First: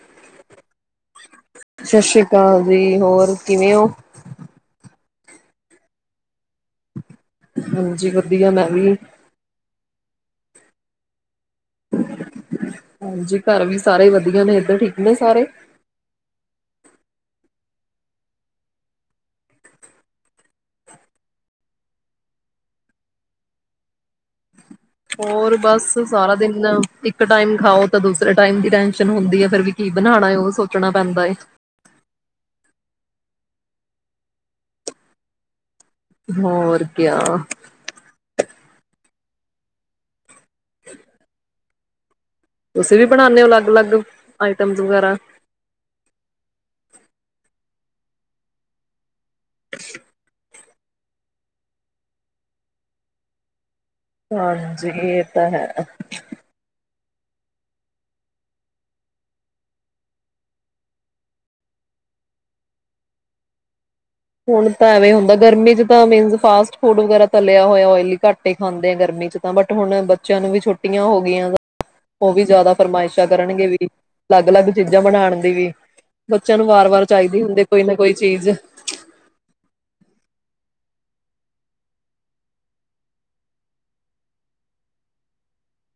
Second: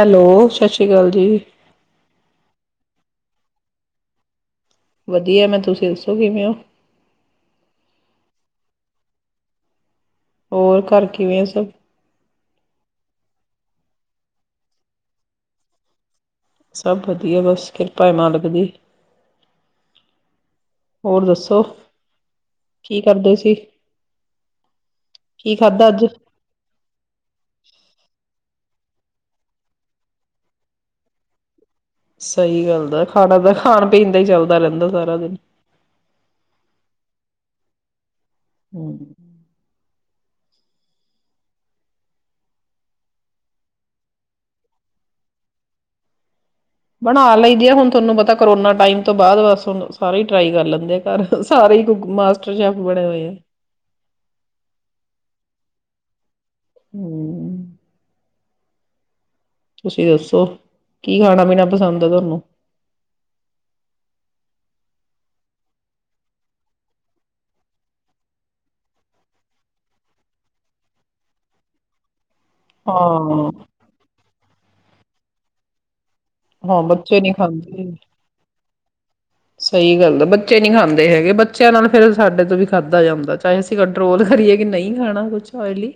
Hello ਸਤਿ ਸ੍ਰੀ ਅਕਾਲ ਜੀ ਸਤਿ ਸ੍ਰੀ ਅਕਾਲ ਜੀ ਹੋਰ ਕਿਵੇਂ ਹੋ ਵਧੀਆ ਮੈਂ ਤੁਸੀਂ ਦੱਸੋ ਕਿਵੇਂ ਹੋ ਹਾਂਜੀ ਵਧੀਆ ਮੈਂ ਵੀ ਹੋਰ ਘਰ ਕਿਵੇਂ ਸਬ [inaudible] ਹਾਂਜੀ ਘਰ ਵੀ ਸਾਰੇ ਵਧੀਆ ਨੇ ਇੱਧਰ ਠੀਕ ਨੇ ਸਾਰੇ ਸਭ ਵਧੀਆ ਬਸ ਕਿਰਪਾ ਏ ਮਾਲਕ ਦੀ, ਹੋਰ ਦੱਸੋ, ਕੀ ਕਰਦੇ ਸੀ। ਕੀ ਹੋਰ ਬਸ ਖਾਧਾ ਅੱਜ ਸਾਰਾ ਦਿਨ ਇੱਕ ਟਾਈਮ ਖਾਓ ਤਾਂ ਦੂਸਰੇ ਟਾਇਮ ਦੀ ਟੈਸ਼ਨ ਹੁੰਦੀ ਹੈ ਫਿਰ ਵੀ ਕੀ ਬਣਾਉਣਾ ਉਹ ਸੋਚਣਾ ਪੈਂਦਾ ਹੈ। ਸਹੀ ਗੱਲ ਦਾ ਖਾਣਾ ਤਾਂ ਖਾਣ ਪੀਣ ਦਾ ਹੀ ਚੱਲਦਾ ਰਹਿੰਦਾ ਸਾਰਾ ਦਿਨ ਹੋਰ ਕਿਆ ਹਮ [inaudible] ਤੁਸੀਂ ਵੀ ਬਣਾਦੇ ਹੋ ਅਲੱਗ ਅਲੱਗ ਆਈਟਮਸ ਵਗੈਰਾ ਬਣਾ ਲਈਦੀ ਆ ਹੁਣ ਤੁਹਾਨੂੰ ਪਤਾ ਕਰੋਨਾ ਟਾਈਮ ਤੋਂ ਬਾਅਦ ਬਸ ਹੁਣ ਸਾਰੇ ਹੀ ਟਰਾਈ ਕਰ ਲਿਆ ਸਾਡੇ ਘਰ ਸਾਰੇ ਹੀ ਮਾਸਟਰ ਸ਼ੈਫ ਬਣੇੇ ਹੋਏ ਆ ਹਾਂਜੀ, ਇਹ ਤਾਂ ਹੈ। ਹਮ ਤੁਸੀਂ ਦੱਸੋ, ਕੀ ਖਾਣਾ ਪੀਣਾ ਪਸੰਦ ਹੈ ਤੁਹਾਨੂੰ ਹੁਣ ਤਾਂ ਐ ਵੇ ਹੁੰਦਾ ਗਰਮੀ ਚ ਤਾਂ ਮੀਨਸ ਫਾਸਟ ਫੂਡ ਵਗੈਰਾ ਤਲਿਆ ਹੋਇਆ ਓਇਲੀ ਘੱਟ ਹੀ ਖਾਂਦੇ ਆ ਗਰਮੀ ਚ ਤਾਂ ਬਟ ਹੁਣ ਬੱਚਿਆਂ ਨੂੰ ਵੀ ਛੁਟੀਆਂ ਹੋ ਗਈਆਂ। ਉਹ ਵੀ ਜ਼ਿਆਦਾ ਫਰਮਾਇਸ਼ਾਂ ਹਾਂ ਕਰਨਗੇ ਵੀ ਅਲੱਗ - ਅਲੱਗ ਚੀਜ਼ਾਂ ਬਣਾਉਣ ਦੀ ਵੀ ਬੱਚਿਆਂ ਨੂੰ ਹਾਂ ਵਾਰ - ਵਾਰ ਬੱਚੇ ਨਹੀਂ ਚਾਹੀਦੀ ਹੁੰਦੀ ਕੋਈ ਖਾਂਦੇ ਨਾ ਕੋਈ ਚੀਜ਼ ਸਹੀ ਗੱਲ ਆ, ਬੱਚੇ ਨਹੀਂ ਖਾਂਦੇ ਹੈਗੇ ਬੱਚਿਆਂ ਨਾਲ ਫਿਰ ਸਾਡੇ ਤੋਂ ਵੀ ਖਾਧਾ ਜਾਂਦਾ ਚਾਹੇ ਅਸੀਂ ਕੰਟਰੋਲ ਕਰੀਏ ਕਿ ਨਹੀਂ ਖਾਣਾ ਕੁਛ ਓਇਲੀ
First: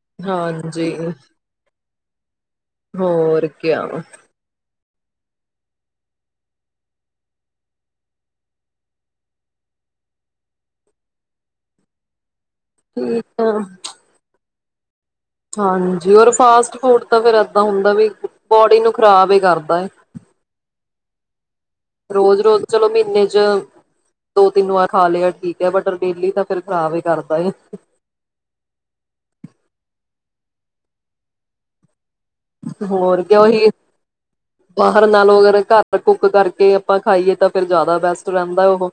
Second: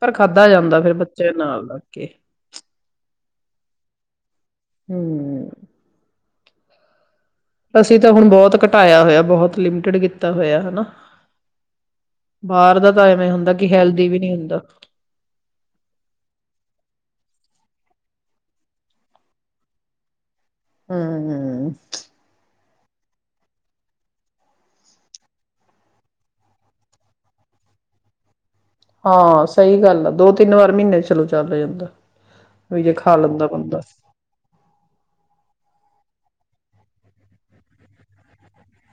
ਪਰ ਖਾਧਾ ਜਾਂਦਾ ਹਾਂਜੀ ਫਿਰ ਬੱਚਿਆਂ ਨਾਲ ਰੱਖ ਕੇ ਗਿਆ ਵ ਹਮ ਅਸੀ ਤਾਂ ਹੁਣ ਬਹੁਤ ਘਟਾਇਆ ਹੋਇਆ ਬਹੁਤ ਲਿਮਟਿਡ ਕੀਤਾ ਹੋਇਆ ਹਨਾ। ਬਾਹਰ ਦਾ ਤਾਂ ਐਵੇਂ ਠੀਕ ਹੁੰਦਾ, ਆ ਕਿ ਹੈਲਦੀ ਵੀ ਨਹੀਂ ਹੁੰਦਾ ਹਾਂਜੀ ਫਾਸਟ ਫੂਡ ਤਾਂ ਫਿਰ ਏਦਾਂ ਹੁੰਦਾ ਵੀ ਬੋਡੀ ਨੂੰ ਖ਼ਰਾਬ ਹੀ ਕਰਦਾ ਹੈ। ਹੂੰ ਰੋਜ਼ - ਰੋਜ਼ ਚਲੋ ਮਹੀਨੇ ਚ' ਦੋ, ਤਿੰਨ ਵਾਰ ਖਾ ਲਿਆ ਠੀਕ ਹੈ ਬਟ ਡੇਲੀ ਤਾਂ ਫਿਰ ਖ਼ਰਾਬ ਹੀ ਕਰਦਾ ਹਾਂ ਸਹੀ ਗੱਲ ਆ ਦੋ, ਤਿੰਨ ਵਾਰ ਮਹੀਨੇ ਚਲੋ ਚੱਲ ਜਾਂਦਾ ਵੀ ਜੇ ਖਾ ਹੋਰ ਕਿ ਲੈਂਦਾ ਉਹੀ, ਬੰਦਾ ਬਾਹਰ ਨਾਲੋਂ ਘਰ ਕੁਕ ਕਰਕੇ ਆਪਾਂ ਖਾਈਏ ਤਾਂ ਫਿਰ ਜ਼ਿਆਦਾ ਬੈਸਟ ਰਹਿੰਦਾ ਉਹ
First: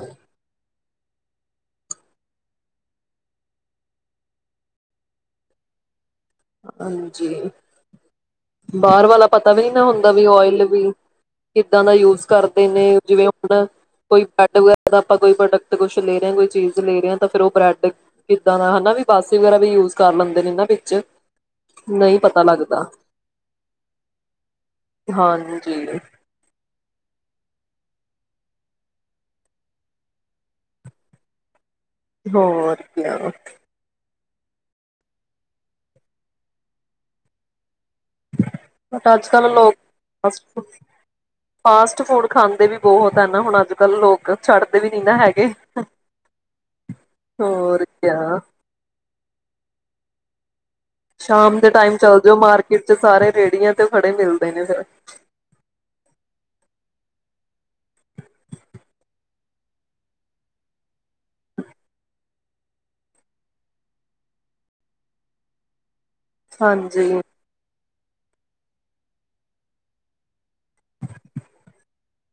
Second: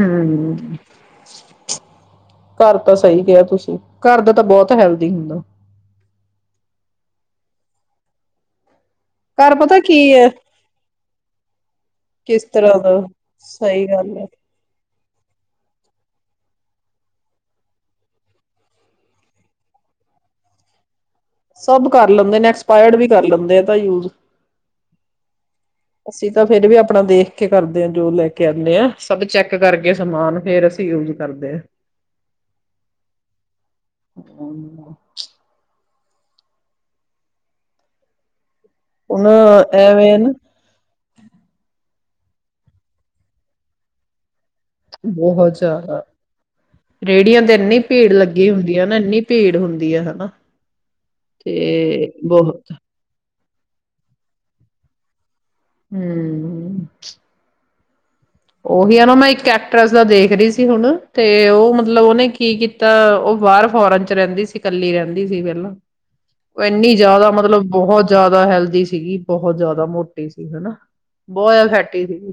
ਹਮ ਘਰ ਤਾਂ ਸਹੀ ਕਿਹਾ ਤੁਸੀਂ ਘਰ ਦਾ ਤਾਂ ਬਹੁਤ ਹੈਲਦੀ ਹੁੰਦਾ ਹਾਂਜੀ ਬਾਹਰ ਵਾਲਾ ਦਾ ਤਾਂ ਪਤਾ ਵੀ ਨਹੀ ਹੁੰਦਾ ਕੀ ਉਹ ੳਇਲ ਕਿੱਦਾਂ ਦਾ ਯੂਜ ਕਿਸ ਕਰਦੇ ਤਰ੍ਹਾਂ ਨੇ ਦਾ ਜਿਵੇਂ ਹੁਣ ਸਹੀ ਗੱਲ ਕੋਈ ਹੈ ਬਰੈਡ ਵਗੈਰਾ ਜਾਂ ਬਟਰ ਤੇ ਕੁਛ ਲੈ ਰੇ ਆ ਕੋਈ ਚੀਜ਼ ਲੈ ਰੇ ਆ ਫੇਰ ਉਹ ਬ੍ਰੈਡ ਕਿੱਦਾਂ ਦਾ ਹੈਨਾ ਬਾਸੀ ਵਗਰਾ ਵੀ ਯੂਜ ਕਰ ਲੈਂਦੇ ਨੇ ਵਿੱਚ ਸਭ ਕਰ ਨਹੀਂ ਲੈਂਦੇ ਪਤਾ ਨੇ ਲੱਗਦਾ ਐਕਸਪਾਇਰਡ ਵੀ ਕਰ ਲੈਂਦੇ ਆ ਤਾਂ ਯੂਜ ਹਾਂਜੀ ਅਸੀਂ ਤਾਂ ਫੇਿਰ ਵੀ ਆਪਣਾ ਦੇਖ ਕਰਦੇ ਹ ਜੋ ਲੈ ਕੇ ਆਉਂਦੇ ਹਾਂ ਸਭ ਚੈੱਕ ਕਰਕੇ ਸਮਾਨ ਫੇਰ ਅਸੀਂ ਯੂਜ ਕਰਦੇ ਹਾਂ ਹੋਰ ਕਿਆ ਹੁਣ ਨਾ ਬਟ ਹੁਣ ਅੱਜ ਕੱਲ ਲੋਕ ਐਵੇਂ ਨਾ ਫਾਸਟ ਫੂਡ ਫਾਸ ਫੂਡ ਖਾਂਦੇ ਵੀ ਬਹੁਤ ਹੈ ਨਾ ਹੁਣ ਅੱਜ ਕੱਲ੍ਹ ਲੋਕ ਛੱਡਦੇ ਵੀ ਨੀ ਨਾ ਹੈਗੇ ਬਹੁਤ ਜ਼ਿਆਦਾ ਰੇਹੜੀਆਂ ਤੇ ਇੰਨੀ ਹੋਰ ਭੀੜ ਕਿਆ ਲੱਗੀ ਹੁੰਦੀ ਹੈ ਨਾ ਇੰਨੀ ਭੀੜ ਹੁੰਦੀ ਹੈ ਹੈਨਾ ਸ਼ਾਮ ਦੇ ਟਾਈਮ ਚੱਲ ਜਾਓ ਮਾਰਕੀਟ ਚ ਸਾਰੇ ਰੇਹੜੀਆਂ ਤੇ ਖੜੇ ਮਿਲਦੇ ਨੇ ਫਿਰ ਹਮ [inaudible] ਉਹੀ ਆ ਨਾ ਮੈਂ ਇੱਕ ਐਕਟਰ੍ਰਸ ਦਾ ਦੇਖ ਰਹੀ ਸੀ ਹੁਣ ਤੇ ਉਹ ਮਤਲਬ ਉਹਨੇ ਕੀ ਕੀਤਾ ਉਹ ਬਾਹਰ ਫੋਰਨ ਚ ਰਹਿੰਦੀ ਸੀ ਕੱਲੀ ਰਹਿੰਦੀ ਸੀ ਪਹਿਲਾਂ ਉਹ ਇੰਨੀ ਹਾਂਜੀ ਜ਼ਿਆਦਾ ਮਤਲਬ ਬਹੁਤ ਜ਼ਿਆਦਾ ਹੈਲਦੀ ਸੀਗੀ ਬਹੁਤ ਜ਼ਿਆਦਾ ਮੋਟੀ ਸੀ ਹੈਨਾ ਬਹੁਤ ਜ਼ਿਆਦਾ ਫੈਟੀ ਸੀਗੀ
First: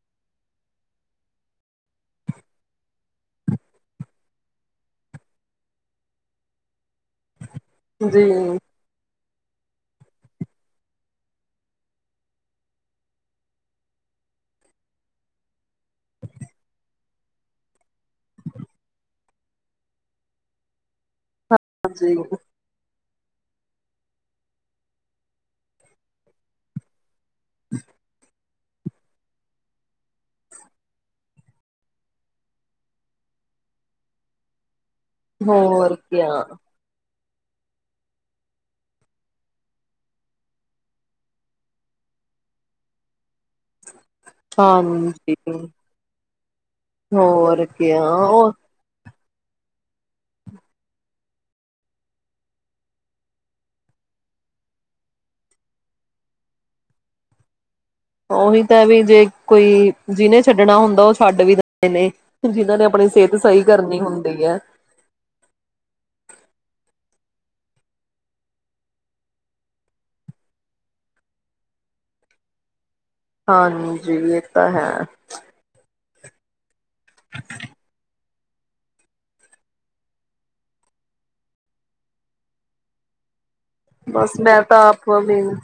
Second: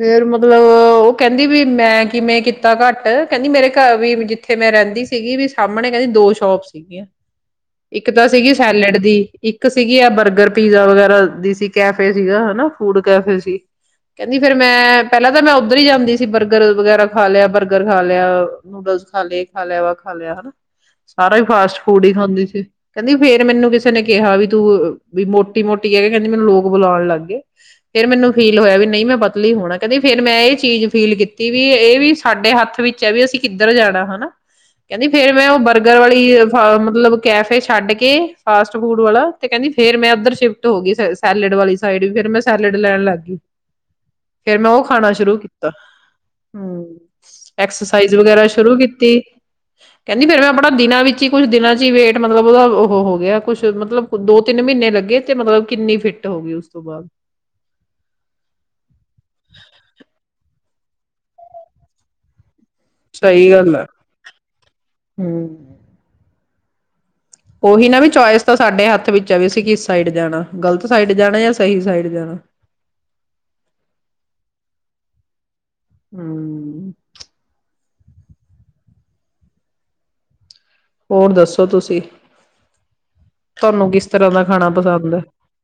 ਫੇਰ ਮਤਲਬ ਉਹ ਕਹਿੰਦੀ ਵੀ ਮੈਂ ਕਿਵੇਂ ਕੀਤਾ ਘੱਟ ਕਹਿੰਦੀ ਮੇਰੇ ਘਰ ਵੀ ਜਿੱਥੇ ਮੈਂ ਰਹਿੰਦੀ ਸੀਗੀ ਵੀ ਸਾਹਮਣੇ ਕਹਿੰਦੀ ਦੋ ਸ਼ੋਪ ਸੀਗੀਆਂ ਇੱਕ ਤਾਂ ਜੀ ਸੀਗੀ ਸੈਲਡ ਦੀ ਇੱਕ ਸੀਗੀ ਆ ਬਰਗਰ ਪੀਜ਼ਾ ਵਗੈਰਾ ਦੀ ਸੀ ਕੈਫੇ ਸੀਗਾ ਹੈਨਾ ਫੂਡ ਕੈਫੇ ਸੀ ਕਹਿੰਦੀ ਫਿਰ ਮੈਂ ਪਹਿਲਾਂ ਤਾਂ ਮੈਂ ਉੱਧਰ ਹੀ ਜਾਂਦੀ ਸੀ ਬਰਗਰ ਵਗੈਰਾ ਖਾ ਲਿਆ ਬਰਗਰ ਖਾ ਲਿਆ ਨੂਡਲਸ ਖਾ ਲਏ ਖਾ ਲਿਆ ਵਾ ਖਾ ਲਿਆ ਹੈਨਾ ਸਾਰਾ ਹੀ ਫਾਸਟ ਫੂਡ ਹੀ ਹਾਂਜੀ ਖਾਂਦੀ ਸੀ ਕਹਿੰਦੀ ਫੇਰ ਮੈਨੂੰ ਕਿਸੇ ਨੇ ਕਿਹਾ ਵੀ ਤੂੰ ਵੀ ਮੋਟੀ ਮੋਟੀ ਹੈ ਕਹਿੰਦੀ ਮੈਨੂੰ ਲੋਕ ਬੁਲਾਉਣ ਲੱਗ ਗਏ ਫਿਰ ਮੈਨੂੰ ਫੀਲ ਹੋਇਆ ਵੀ ਨਹੀਂ ਮੈਂ ਪਤ ਲੀ ਹੋਣਾ ਕਹਿੰਦੀ ਫੇਰ ਮੈਂ ਇਹ ਚੀਜ਼ ਫੀਲ ਕੀਤੀ ਵੀ ਇਹ ਵੀ ਸਾਡੇ ਹੱਥ ਵਿੱਚ ਹੈ ਵੀ ਅਸੀਂ ਕਿੱਧਰ ਜਾਣਾ ਹੈਨਾ ਕਹਿੰਦੀ ਫੇਰ ਮੈਂ ਉਹ ਹੋਰ ਬਰਗਰ ਵਾਲੀ ਕਿਆ ਥਾਂ ਮਤਲਬ ਕੈਫੇ ਛੱਡ ਕੇ ਫਾਸਟ ਫੂਡ ਵਾਲਾ ਤੇ ਕਹਿੰਦੀ ਫੇਰ ਮੈਂ ਇਧਰ ਸ਼ਿਫਟ ਹੋ ਗਈ ਸੈਲਡ ਵਾਲੀ ਸਾਈਡ ਵੀ ਫਿਰ ਮੈਂ ਸੈਲਡ ਲੈਣ ਲੱਗ ਗਈ ਫੇਰ ਮੈਂ ਉਹ ਖਾਣਾ ਹਾਂਜੀ ਸ਼ੁਰੂ ਕੀਤਾ ਹਮ ਹੋਰ ਕਿਆ ਐਕਸਰਸਾਈਜ਼ ਵਗੈਰਾ ਉਹ ਸ਼ੁਰੂ ਕੀਤੀ ਕਹਿੰਦੀ ਫੇਰ ਮੈਂ ਆਪਣਾ ਦਿਨਾਂ ਵਿੱਚ ਹੀ ਕੁਛ ਦਿਨਾਂ ਚ ਹੀ ਵੇਟ ਮਤਲਬ ਉਹਦਾ ਉਹ ਹੋ ਗਿਆ ਕੁਛ ਮਤਲਬ ਦੋ ਤਿੰਨ ਮਹੀਨੇ ਲੱਗੇ ਤੇ ਮਤਲਬ ਕਿੰਨੀ ਫਿੱਟ ਹੋ ਗਈ ਉਸ ਤੋਂ ਬਾਅਦ ਉਹੀ ਤਾਂ ਐ ਵੀ ਜੇ ਕੋਈ ਜਿਹਨੇ ਛੱਡ ਛੱਡਣਾ ਹੁੰਦਾ ਉਹ ਛੱਡ ਵੀ ਦਿੰਦੇ ਨੇ ਜਿਨਾਂ ਨੇ ਆਪਣੀ ਸਿਹਤ ਸਹੀ ਗੱਲ ਆ। ਕਰਨੀ ਹੁੰਦੀ ਹੈ ਹੂੰ। ਉਹੀ ਨਾ ਵੀ ਚੋਇਸ ਤਾਂ ਸਾਡੇ ਹੱਥ ਵਿੱਚ ਆ ਵੀ ਅਸੀਂ ਕਿਸ ਸਾਈਡ ਜਾਣਾ ਗ਼ਲਤ ਸਾਈਡ ਜਾਣਾ ਜਾਂ ਸਹੀ ਸਾਈਡ ਜਾਣਾ ਹਾਂਜੀ ਇਹ ਤਾਂ ਹੈ [inaudible] ਹੋਰ ਦੱਸੋ ਤੁਸੀਂ ਤੁਹਾਨੂੰ ਕਿਸ ਬਸ ਤਰ੍ਹਾਂ ਦਾ ਮੈਂ ਖਾਣਾ ਤਾਂ ਆਪ ਪਸੰਦ ਹੈ? ਮੀਨ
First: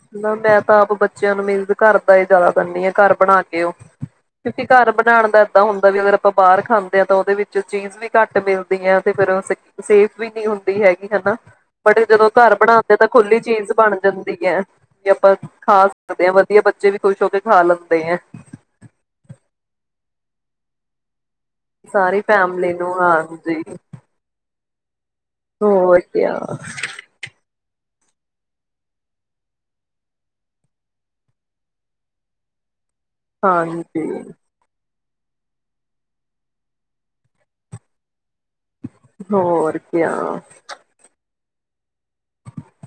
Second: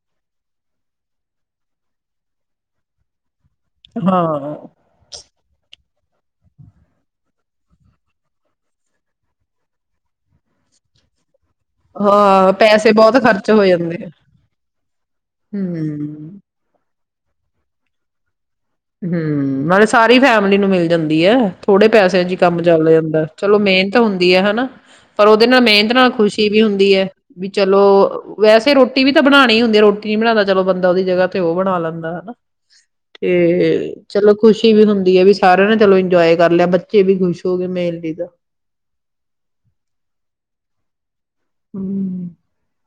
ਮੈਂ ਤਾਂ ਆਪ ਬੱਚਿਆਂ ਨੂੰ ਮੀਨ ਘਰ ਦਾ ਹੀ ਜ਼ਿਆਦਾ ਦਦੀ ਆ ਘਰ ਬਣਾ ਕੇ ਕਿਉਂਕਿ ਹਾਂ। ਘਰ ਬਣਾਉਣ ਦਾ ਏਦਾਂ ਹੁੰਦਾ ਅਗਰਾਂ ਬਾਹਰ ਖਾਂਦੇ ਹਾਂ ਤਾਂ ਉਹਦੇ ਵਿੱਚ ਚੀਜ਼ ਵੀ ਘੱਟ ਮਿਲਦੀ ਹੈ ਤੇ ਫਰ ਸੇਫ ਵੀ ਨੀ ਹੁੰਦੀ ਹੈਗੀ ਹਨਾ ਬੜੇ ਜਦੋਂ ਹਾਂ ਘਰ ਬਣਾਉਂ ਪੈਸੇ ਜਾਂ ਤਾਂ ਬਹੁਤ ਖੁੱਲੀ ਖ਼ਰਚ ਹੋ ਚੀਜ਼ ਬਣ ਜਾਂਦੇ ਆ। ਜਾਂਦੀ ਹੈ। ਵੀ ਆਪਾਂ ਖਾ ਸਕਦੇ ਹੂੰ। ਹਾਂ ਵਧੀਆ ਬੱਚੇ ਵੀ ਖ਼ੁਸ਼ ਹੋ। ਕੇ ਖਾ ਲੈਂਦੇ ਆ ਹਮ ਮਤਲਬ ਸਾਰੀ ਫੈਮਿਲੀ ਨੂੰ ਮਿਲ ਜਾਂਦੀ ਹੈ। ਥੋੜੇ ਸਾਰੀ ਪੈਸਿਆਂ ਚ ਕੰਮ ਫੈਮਲੀ ਚੱਲ ਨੂੰ ਜਾਂਦਾ ਚਲੋ ਹਾਂਜੀ ਮਿਹਨਤ ਹੁੰਦੀ ਆ ਹਨਾ ਪਰ ਉਹਦੇ ਨਾਲ ਮਿਹਨਤ ਹੋਰ ਨਾਲ ਕਿਆ ਖੁਸ਼ੀ ਵੀ ਹੁੰਦੀ ਹੈ। ਵੀ ਚਲੋ ਵੈਸੇ ਰੋਟੀ ਵੀ ਤਾਂ ਬਣਾਣੀ ਹੀ ਹੁੰਦੀ ਰੋਟੀ ਨੀ ਬਣਾਉਂਦਾ ਚਲੋ ਬੰਦਾ ਉਹਦੀ ਜਗ੍ਹਾ ਤੇ ਉਹ ਬਣਾ ਲੈਂਦਾ ਹਨਾ ਤੇ ਤੇ ਹਾਂਜੀ ਚਲੋ ਖੁਸ਼ੀ ਵੀ ਹੁੰਦੀ ਦੀ ਵੀ ਸਾਰਿਆਂ ਨੇ ਚਲੋ ਇੰਜੋਏ ਕਰ ਲਿਆ ਬੱਚੇ ਵੀ ਖੁਸ਼ ਹੋ ਗਏ ਮੇਲ ਲਈ ਤਾਂ ਹੋਰ ਕਿਆ [inaudible]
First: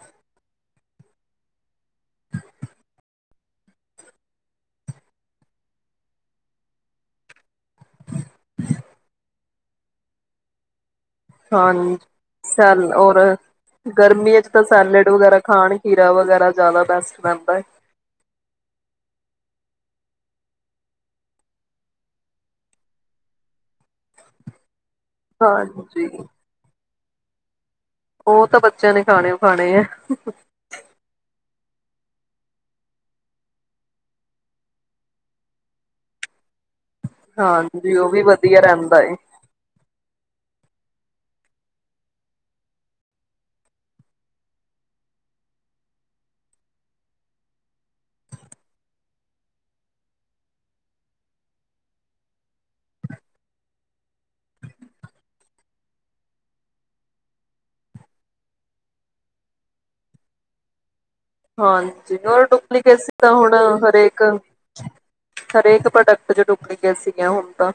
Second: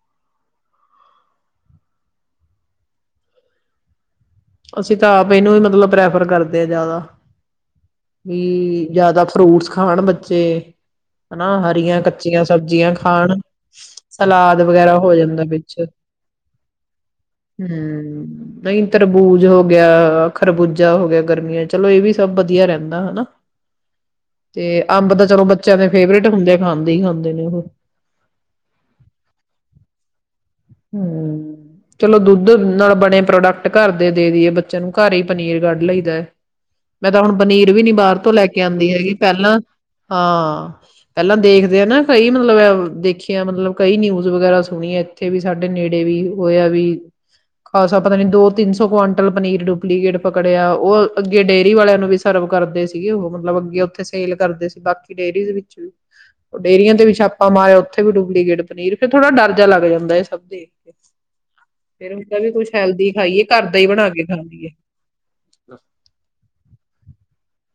ਅਸੀਂ ਤਾਂ ਆਪ ਇਹਨੂੰ ਹੀ ਮਤਲਬ ਪ੍ਰੈਫਰ ਕਰਦੇ ਹਾਂ ਜ਼ਿਆਦਾ ਵੀ ਜਿਆਦਾ ਫਰੂਟਸ ਖਾਣ ਬੱਚੇ ਹਨਾ, ਹਾਂ ਹਰੀਆਂ ਕੱਚੀਆਂ ਸੈਲ ਸਬਜ਼ੀਆਂ ਔਰ ਖਾਣ। ਗਰਮੀੀਆਂ ਚ ਸਲਾਦ ਤਾਂ ਸੈਲਡ ਹੋ ਵਗੈਰਾ ਜਾਂਦਾ ਵਿੱਚ। ਖਾਣ ਕੀਰਾ ਵਗੈਰਾ ਜ਼ਿਆਦਾ ਬੈਸਟ ਰਹਿੰਦਾ ਹੈ। ਬੂਜ ਹੋ ਗਿਆ ਖਰਬੂਜਾ ਹੋ ਗਿਆ ਗਰਮੀਆਂ ਚਲੋ ਇਹ ਵੀ ਸਭ ਵਧੀਆ ਰਹਿੰਦਾ ਹਨਾ ਤੇ ਅੰਬ ਤਾਂ ਚਲੋ ਬੱਚਿਆਂ ਦੇ ਹਾਂਜੀ ਫੇਵਰੇਟ ਹੁੰਦੇ ਆ ਖਾਂਦੇ ਹੀ ਹਨ ਹੁੰਦੇ ਨੇ ਉਹ ਉਹ ਤਾਂ ਬੱਚਿਆਂ ਨੇ ਖਾਣੇ ਖਾਣੇ ਆ ਹਮ ਚਲੋ ਦੁੱਧ ਨਾਲ ਬਣੇ ਪ੍ਰੋਡਕਟ ਘਰ ਦੇ ਦੇ ਦੀਈਏ ਬੱਚਿਆਂ ਨੂੰ ਘਰ ਹੀ ਪਨੀਰ ਕੱਢ ਲਈ ਦਾ ਹੈ। ਮੈਂ ਤਾਂ ਹੁਣ ਪਨੀਰ ਵੀ ਨੀ ਹਾਂਜੀ ਉਹ ਬਾਹਰ ਤੋਂ ਲੈ ਵਧੀਆ ਕੇ ਆਉਂਦੀ ਰਹਿੰਦਾ ਹੈਗੀ ਏ ਪਹਿਲਾਂ ਹਾਂ ਪਹਿਲਾਂ ਦੇਖਦੇ ਆ ਨਾ ਕਈ ਮਤਲਬ ਦੇਖੀਆਂ ਮਤਲਬ ਕਈ ਨਿਊਜ਼ ਵਗੈਰਾ ਸੁਣੀਆਂ ੇ ਵੀ ਸਾਡੇ ਨੇੜੇ ਵੀ ਹੋਇਆ ਵੀ ਖਾਸਾ ਪਤਾ ਨੀ ਦੋ ਤਿੰਨ ਸੌ ਕੁਆਂਟਲ ਪਨੀਰ ਡੁਪਲੀਕੇਟ ਪਕੜਿਆ ਉਹ ਅੱਗੇ ਡੇਅਰੀ ਵਾਲਿਆਂ ਨੂੰ ਵੀ ਸਰਵ ਕਰਦੇ ਸੀਗੇ ਉਹ ਮਤਲਬ ਅੱਗੇ ਉੱਥੇ ਸੇਲ ਕਰਦੇ ਸੀ ਬਾਕੀ ਡੇਅਰੀ ਵਿੱਚ ਵੀ ਡੇਅਰੀਆਂ ਤੇ ਵੀ ਛਾਪਾ ਮਾਰਿਆ ਉੱਥੇ ਵੀ ਡੁਪਲੀਕੇਟ ਪਨੀਰ ਫੇਰ ਥੋੜਾ ਡਰ ਜਿ ਲੱਗ ਜਾਂਦਾ ਹੁੰਦਾ ਸਭ ਦੇ ਹਾਂਜੀ ਰ ਡੁਪਲੀਕੇਸੀ ਤਾਂ ਖਾਈਏ ਹੁਣ ਘਰ ਦਾ ਹੀ ਬਣਾ ਹਰੇਕ ਕੇ ਖਾ ਲਈਏ ਹਰੇਕ ਪ੍ਰੋਡਕਟ ਚ ਡੁਪਲੀਕੇ ਸੀ ਹੈ। ਹੁਣ ਤਾਂ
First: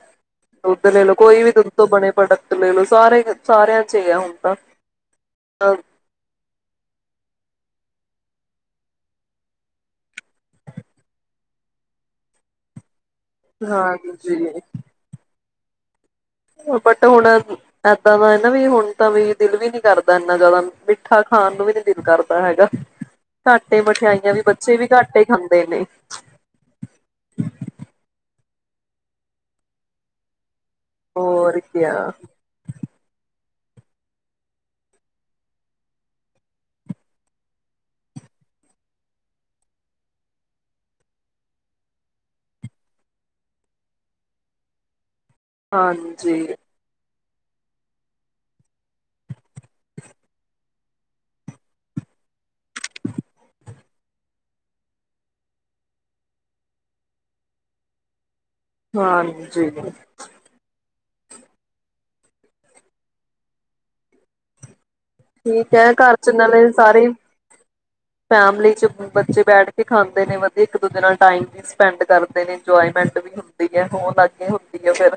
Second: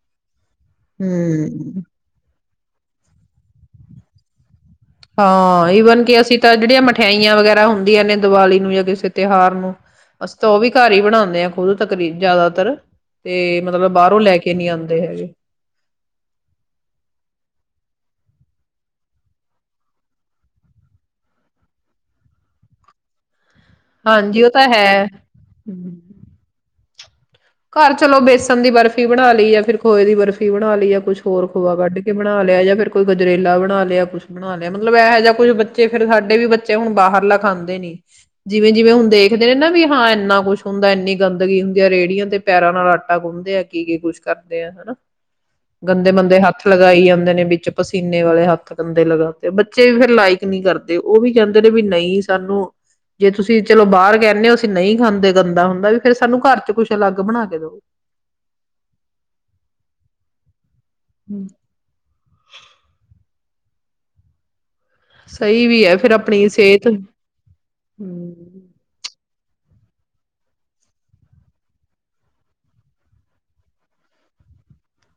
ਦੁੱਧ ਲੈ ਲਓ ਕੋਈ ਵੀ ਦੁੱਧ ਹਮ ਤੋਂ ਬਣੇਡ ਮੈ ਲੂੰ ਸਾਰੇ ਸਾਰਿਆਂ ਚ ਆ ਹੁਣ ਤਾਂ ਹਾਂ ਈਵਨ ਕਿ ਅਸੀਂ ਤਾਂ ਜਿਹੜੀਆਂ ਮਠਿਆਈਆਂ ਵਗੈਰਾ ਹੁੰਦੀਆਂ ਨੇ ਦੀਵਾਲੀ ਨੂੰ ਜਾਂ ਕਿਸੇ ਤਿਉਹਾਰ ਨੂੰ ਅਸੀਂ ਤਾਂ ਉਹ ਵੀ ਘਰ ਹੀ ਬਣਾਉਂਦੇ ਹਾਂ ਖੁਦ ਤਕਰੀ ਜ਼ਿਆਦਾਤਰ ਤੇ' ਮਤਲਬ ਬਾਹਰੋਂ ਹਾਂਜੀ ਲੈ ਕੇ ਨਹੀਂ ਆਉਂਦੇ ਬਟ ਹੁਣ ਏਦਾਂ ਦਾ ਨਾ ਵੀ ਹੁਣ ਤਾਂ ਵੀ ਦਿਲ ਵੀ ਨੀ ਕਰਦਾ ਇੰਨਾ ਜ਼ਿਆਦਾ ਮਿੱਠਾ ਖਾਣ ਨੂੰ ਵੀ ਨੀ ਦਿਲ ਕਰਦਾ ਹੈਗਾ ਘਾਟੇ ਮਠਿਆਈਆਂ ਵੀ ਹਾਂਜੀ ਉਹ ਤਾਂ ਬੱਚੇ ਵੀ ਹੈ ਘਾਟੇ ਖਾਂਦੇ ਨੇ ਹੂੰ। ਘਰ ਚਲੋ ਬੇਸਣ ਦੀ ਬਰਫ਼ੀ ਬਣਾ ਲਈ ਜਾਂ ਫਿਰ ਖੋਏ ਦੀ ਬਰਫ਼ੀ ਬਣਾ ਲਈ ਕੁਛ ਹੋਰ ਖੋਆ ਕੱਢ ਕੇ ਬਣਾ ਲਿਆ ਜਾਂ ਫਿਰ ਕੋਈ ਗਜਰੇਲਾ ਬਣਾ ਲਿਆ ਕੁਛ ਬਣਾ ਲਿਆ ਮਤਲਬ ਇਹੋ ਜਿਹਾ ਕੁੱਛ ਬੱਚੇ ਫੇਰ ਸਾਡੇ ਵੀ ਬੱਚੇ ਹੁਣ ਬਾਹਰ ਲਿਖਾਂਂਦੇ ਨੀ, ਜਿਵੇਂ- ਜਿਵੇਂ ਹੁਣ ਦੇਖਦੇ ਨੇ ਨਾ ਵੀ ਹਾਂ ਇੰਨਾ ਕੁਛ ਹੁੰਦਾ ਇੰਨੀ ਗੰਦਗੀ ਹੁੰਦੀ ਆ ਰੇਹੜੀਆਂ ਤੇ ਪੈਰਾਂ ਨਾਲ ਆਟਾ ਗੁੰਨਦੇ ਆ ਕੀ ਕੀ ਕੁੱਛ ਕਰਦੇ ਆ ਹਨਾ ਗੰਦੇ, ਮੰਦੇ ਹਾਂਜੀ ਹੱਥ ਲਗਾਈ ਜਾਂਦੇ ਨੇ ਵਿੱਚ ਪਸੀਨੇ ਵਾਲੇ ਹੱਥ ਗੰਦੇ ਲਗਾ ਤੇ ਬੱਚੇ ਵੀ ਫਿਰ ਲਾਈਕ ਨਹੀਂ ਕਰਦੇ ਉਹ ਵੀ ਕਹਿੰਦੇ ਨੇ ਵੀ ਨਹੀਂ ਸਾਨੂੰ ਜੇ ਤੁਸੀਂ ਚਲੋ ਬਾਹਰ ਕਹਿੰਦੇ ਹੋ ਅਸੀਂ ਨਹੀਂ ਖਾਂਦੇ ਗੰਦਾ ਹੁੰਦਾ, ਵੀ ਫਿਰ ਸਾਨੂੰ ਘਰ ਚ ਕੁੱਛ ਅਲੱਗ ਬਣਾ ਕੇ ਦਉ ਹਾਂਜੀ [inaudible] ਸਹੀ ਠੀਕ ਵੀ ਹੈ ਫਿਰ ਘਰ ਚ' ਆਪਣੀ ਨਾਲੇ ਸਿਹਤ ਸਾਰੇ ਹਮ ਫੈਮਲੀ ਚ' ਬੱਚੇ ਬੈਠ ਕੇ ਖਾਂਦੇ ਨੇ ਵਧੀਆ ਇੱਕ ਦੂਜੇ ਨਾਲ ਟਾਈਮ ਵੀ ਸਪੈਂਡ ਕਰਦੇ ਨੇ ਇੰਜੋਏਮੈਂਟ ਵੀ ਹੁੰਦੀ ਹੈ ਹੋ ਲੱਗੇ ਹੁੰਦੀ ਹੈ ਫਿਰ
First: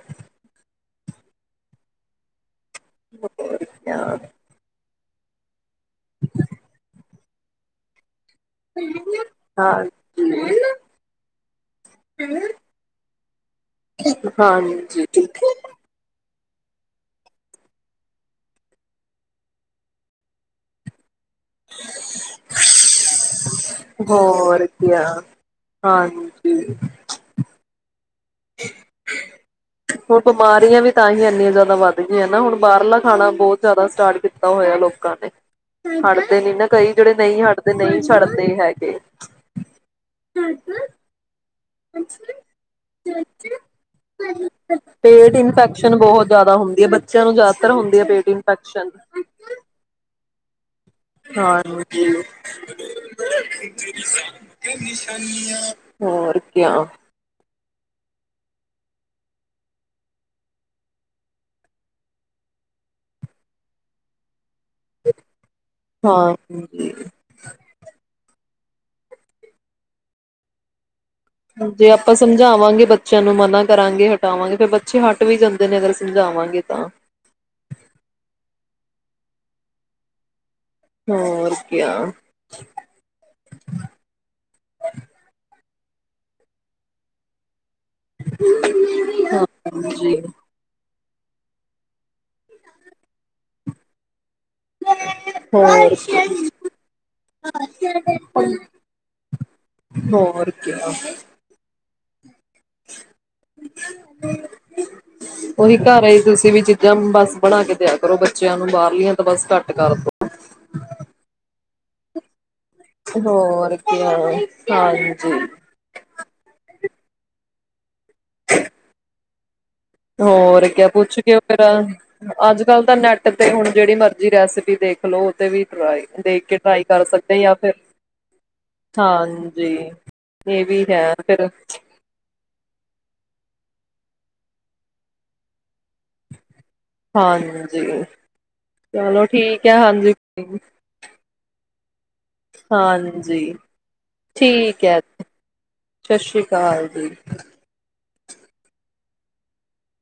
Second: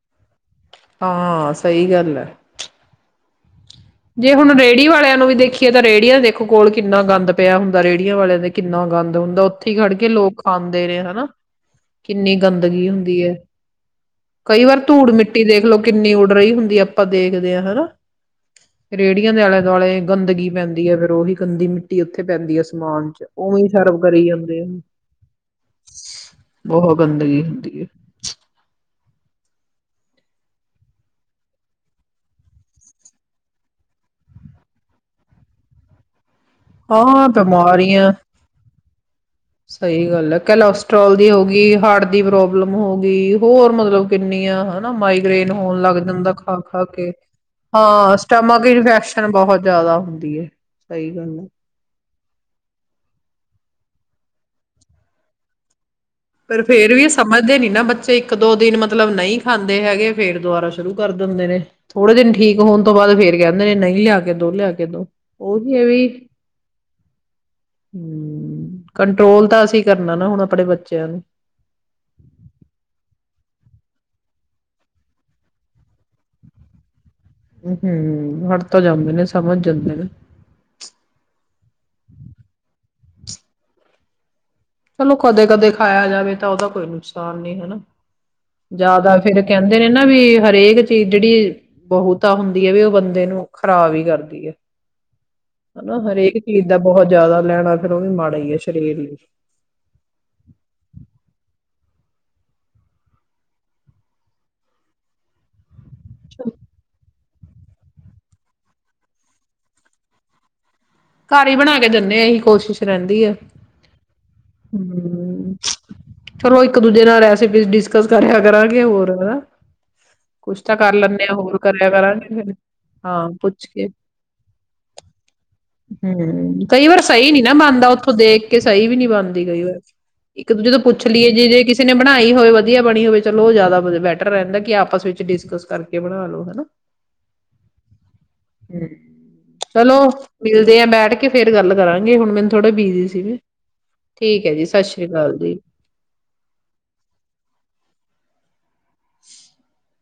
ਹਾਂ, ਸਹੀ ਗੱਲ ਹੈ [inaudible] ਜੇ ਹੁਣ ਰੇਹੜੀ ਵਾਲਿਆਂ ਨੂੰ ਨੂੰ ਵੀ ਦੇਖੀਏ ਤਾਂ ਰੇਹੜੀਆ ਦੇਖੋ ਕੋਲ ਕਿੰਨਾ ਗੰਦ ਪਿਆ ਹੁੰਦਾ ਰੇਹੜੀਆਂ ਵਾਲਿਆਂ ਦਾ ਕਿੰਨਾ ਗੰਦ ਹੁੰਦਾ ਉੱਥੇ ਖੜ ਕੇ ਲੋਕ ਹਾਂਜੀ ਖਾਂਦੇ ਨੇ ਹਨਾ ਕਿੰਨੀ ਗੰਦਗੀ ਹੁੰਦੀ ਹੈ। ਕਈ ਵਾਰ ਹਾਂਜੀ ਧੂੜ, ਮਿੱਟੀ ਦੇਖਲੋ ਕਿੰਨੀ ੳਡੱ ਰਹੀ ਹੁੰਦੀ ਆਪਾਂ ਦੇਖਦੇ ਹਾਂ। ਹਨਾ ਰੇਹੜੀਆਂ ਦੇ ਆਲੇ- ਦੁਆਲੇ ਗੰਦਗੀ ਪੈਂਦੀ ਹੈ ਫੇਰ ਉਹੀ ਗੰਦੀ ਮਿੱਟੀ ਉੱਥੇ ਪੈਂਦੀ ਹੈ ਸਮਾਨ ਚ' ਉਵੇਂ ਸਰਵ ਕਰੀ ਜਾਂਦੇ ਆ। ਹੋਰ ਕਿਆ ਹਾਂਜੀ ਬਹੁਤ ਗੰਦਗੀ ਹੁੰਦੀ ਹੈ ਹੁਣ ਬਿਮਾਰੀਆਂ ਵੀ ਤਾਂ ਹੀ ਐਨੀਆਂ ਜਿਆਦਾ ਵੱਧ ਗਈਆਂ ਨਾ ਹੁਣ ਬਾਹਰਲਾ ਖਾਣਾ ਬਹੁਤ ਜ਼ਿਆਦਾ ਸਟਾਰਟ ਕੀਤਾ ਹੋਇਆ ਲੋਕਾਂ ਨੇ ਖ ਦੇ ਨ ਨਾ ਕਈ ਜਿਹੜੇ ਹਾਂ ਨਹੀਂ ਹਟਦੇ ਨਹੀਂ ਬਿਮਾਰੀਆਂ ਛੱਡਦੇ ਹੈਗੇ ਸਹੀ ਗੱਲ ਹੈ, ਕਲੋਸਟਰ੍ਰੋਲ ਦੀ ਹੋ ਗਈ ਹਾਰਟ ਦੀ ਪ੍ਰੋਬਲਮ ਹੋ ਗਈ ਹੋਰ ਮਤਲਬ ਕਿੰਨੀ ਆ ਹਨਾ ਪੇਟ ਮਾਈਗ੍ਰੇਨ ਹੋਣ ਲੱਗ ਇਨਫੈਕਸ਼ਨ ਬਹੁਤ ਜਾਂਦਾ ਜ਼ਿਆਦਾ ਹੁੰਦੀ ਖਾ-ਖਾ ਹੈ ਕੇ ਬੱਚਿਆਂ ਨੂੰ ਜ਼ਿਆਦਾਤਰ ਹੁੰਦੀ ਹੈ ਹਾਂ। ਪੇਟ ਸਟਮਕ ਇਨਫੈਕਸ਼ਨ ਬਹੁਤ ਜ਼ਿਆਦਾ ਹੁੰਦੀ ਹੈ ਸਹੀ ਗੱਲ ਹੈ ਹਾਂਜੀ ਨਿਸ਼ਾਨੀਆਂ ਪਰ ਫੇਰ ਵੀ ਸਮਝਦੇ ਨੀ ਨਾ ਬੱਚੇ ਇੱਕ ਦੋ ਦਿਨ ਮਤਲਬ ਨਹੀਂ ਖਾਂਦੇ ਹੈਗੇ ਫੇਰ ਦੁਬਾਰਾ ਸ਼ੁਰੂ ਕਰ ਦਿੰਦੇ ਨੇ ਥੋੜੇ ਦਿਨ ਠੀਕ ਹੋਣ ਤੋਂ ਬਾਅਦ ਫੇਰ ਕਹਿੰਦੇ ਨੇ ਨਹੀਂ ਲਿਆ ਕੇ ਦੋ ਲਿਆ ਕੇ। ਕਿਦੋਂ ਉਹੀ ਹੈ ਇਵੇ, ਹਾਂਜੀ [unintelligible] ਕੰਟਰੋਲ ਤਾਂ ਅਸੀਂ ਕਰਨਾ ਨਾ ਹੁਣ ਆਪਣੇ ਬੱਚੇ [inaudible] ਜੇ ਆਪਾਂ ਸਮਝਾਵਾਂਗੇ ਬੱਚਿਆਂ ਨੂੰ ਮਨਾ ਕਰਾਂਗੇ ਹਟਾਵਾਂਗੇ ਫੇਿਰ ਬੱਚੇ ਹਟ ਵੀ ਜਾਂਦੇ ਨੇ ਅਗਰ ਸਮਝਾਵਾਂਗੇ ਤਾਂ ਹਮ ਹੜ ਤੋਂ ਜਾਂਦੇ ਨੇ ਸਮਝ ਜਾਂਦੇ ਨੇ ਹੋਰ ਕਿਆ ਚਲੋ ਕਦੇ ਕਦੇ ਖਾਇਆ ਜਾਵੇ ਤਾਂ ਉਹਦਾ ਕੋਈ ਨੁਕਸਾਨ ਨੀ ਹਨਾ ਜ਼ਿਆਦਾ ਫੇਰ ਕਹਿੰਦੇ ਨੇ ਨਾ ਹਾਂਜੀ ਵੀ ਹਰੇਕ ਚ ਜਿਹੜੀ ਬਹੁਤ ਤਾਂ ਹੁੰਦੀ ਹੈ ਵੀ ਉਹ ਬੰਦੇ ਨੂੰ ਖ਼ਰਾਬ ਹੀ ਕਰਦੀ ਹੈ। [inaudible] ਹਨਾ ਹਰੇਕ ਚੀਜ਼ ਦਾ ਬਹੁਤ ਜ਼ਿਆਦਾ ਲੈਣਾ ਫਿਰ ਉਹ ਵੀ ਮਾੜਾ ਹੀ ਆ ਸਰੀਰ ਲਈ ਹੋਰ ਉਹਦੀ [inaudible] ਘਰ ਹੀ ਤੁਸੀਂ ਵੀ ਚੀਜ਼ਾਂ ਬਸ ਬਣਾ ਕੇ ਦਿਆ ਕਰੋ ਬੱਚਿਆਂ ਨੂੰ ਬਾਹਰਲੀਆਂ ਤਾਂ ਬਸ ਘੱਟ ਕਰਦੋ ਘਰ ਹੀ ਬਣਾ ਕੇ ਜਦੇ ਇਹੀ ਕੋਸ਼ਿਸ਼ ਰਹਿੰਦੀ ਹੈ ਹੋਰ ਕਿਆ ਹਾਂਜੀ ਹਮ ਚਲੋ ਇੱਕ ਦੂਜੇ ਨਾਲ ਐਸੇ ਕਰਿਆ ਕਰਾਂਗੇ ਹੋਰ ਕੁਛ ਹੋਰ ਤਾਂ ਕਿਆ ਕਰ ਪੁੱਛ ਲੈਂਦੇ ਆ ਕੇ ਹੋਰ ਫੇਿਰ ਕਰਿਆ ਕਰਾਂਗੇ ਫਿਰ ਅੱਜ ਕੱਲ ਤਾਂ ਨੈੱਟ ਹਾਂ ਤੇ ਪੁੱਛ ਹੁਣ ਜਿਹੜੀ ਮਰਜ਼ੀ ਰੈਸਪੀ ਦੇਖਲੋ ਉਹ ਤੇ ਵੀ ਟਰਾਈ ਦੇਖ ਕੇ ਹਮ ਟਰਾਈ ਕਈ ਵਾਰ ਕਰ ਸਹੀ ਸਕਦੇ ਨੀ ਨਾ ਜਾਂ ਫਿਰ ਬਣਦਾ ਉੱਥੋਂ ਦੇਖ ਕੇ ਸਹੀ ਵੀ ਨੀ ਬਣਦੀ ਕਈ ਹਾਂਜੀ ਵਾਰ ਇੱਕ ਇਹ ਦੂਜੇ ਤੋਂ ਵੀ ਪੁੱਛ ਹੈ ਲਈਏ ਜੇ ਫਿਰ ਜੇ ਕਿਸੇ ਨੇ ਬਣਾਈ ਹੋਵੇ ਵਧੀਆ ਬਣੀ ਹੋਵੇ ਚਲੋ ਉਹ ਜ਼ਿਆਦਾ ਬੈਟਰ ਰਹਿੰਦਾ ਕਿ ਆਪਸ ਵਿੱਚ ਡਿਸਕਸ ਕਰਕੇ ਬਣਾ ਲੋ ਹਨਾ। ਹਾਂਜੀ ਹੂੰ ਚਲੋ ਠੀਕ ਹੈ। ਚਲੋ ਹਾਂਜੀ ਮਿਲਦੇ ਆ ਬੈਠ ਕੇ ਫੇਰ ਗੱਲ ਕਰਾਂਗੇ, ਹੁਣ ਮੈਨੂੰ ਥੋੜਾ ਬਿਜੀ ਸੀਗੀ ਹਾਂਜੀ ਠੀਕ ਹੈ ਜੀ, ਸਤਿ ਸ੍ਰੀ ਅਕਾਲ ਜੀ। ਸਤਿ ਸ਼੍ਰੀ ਅਕਾਲ ਜੀ। [inaudible]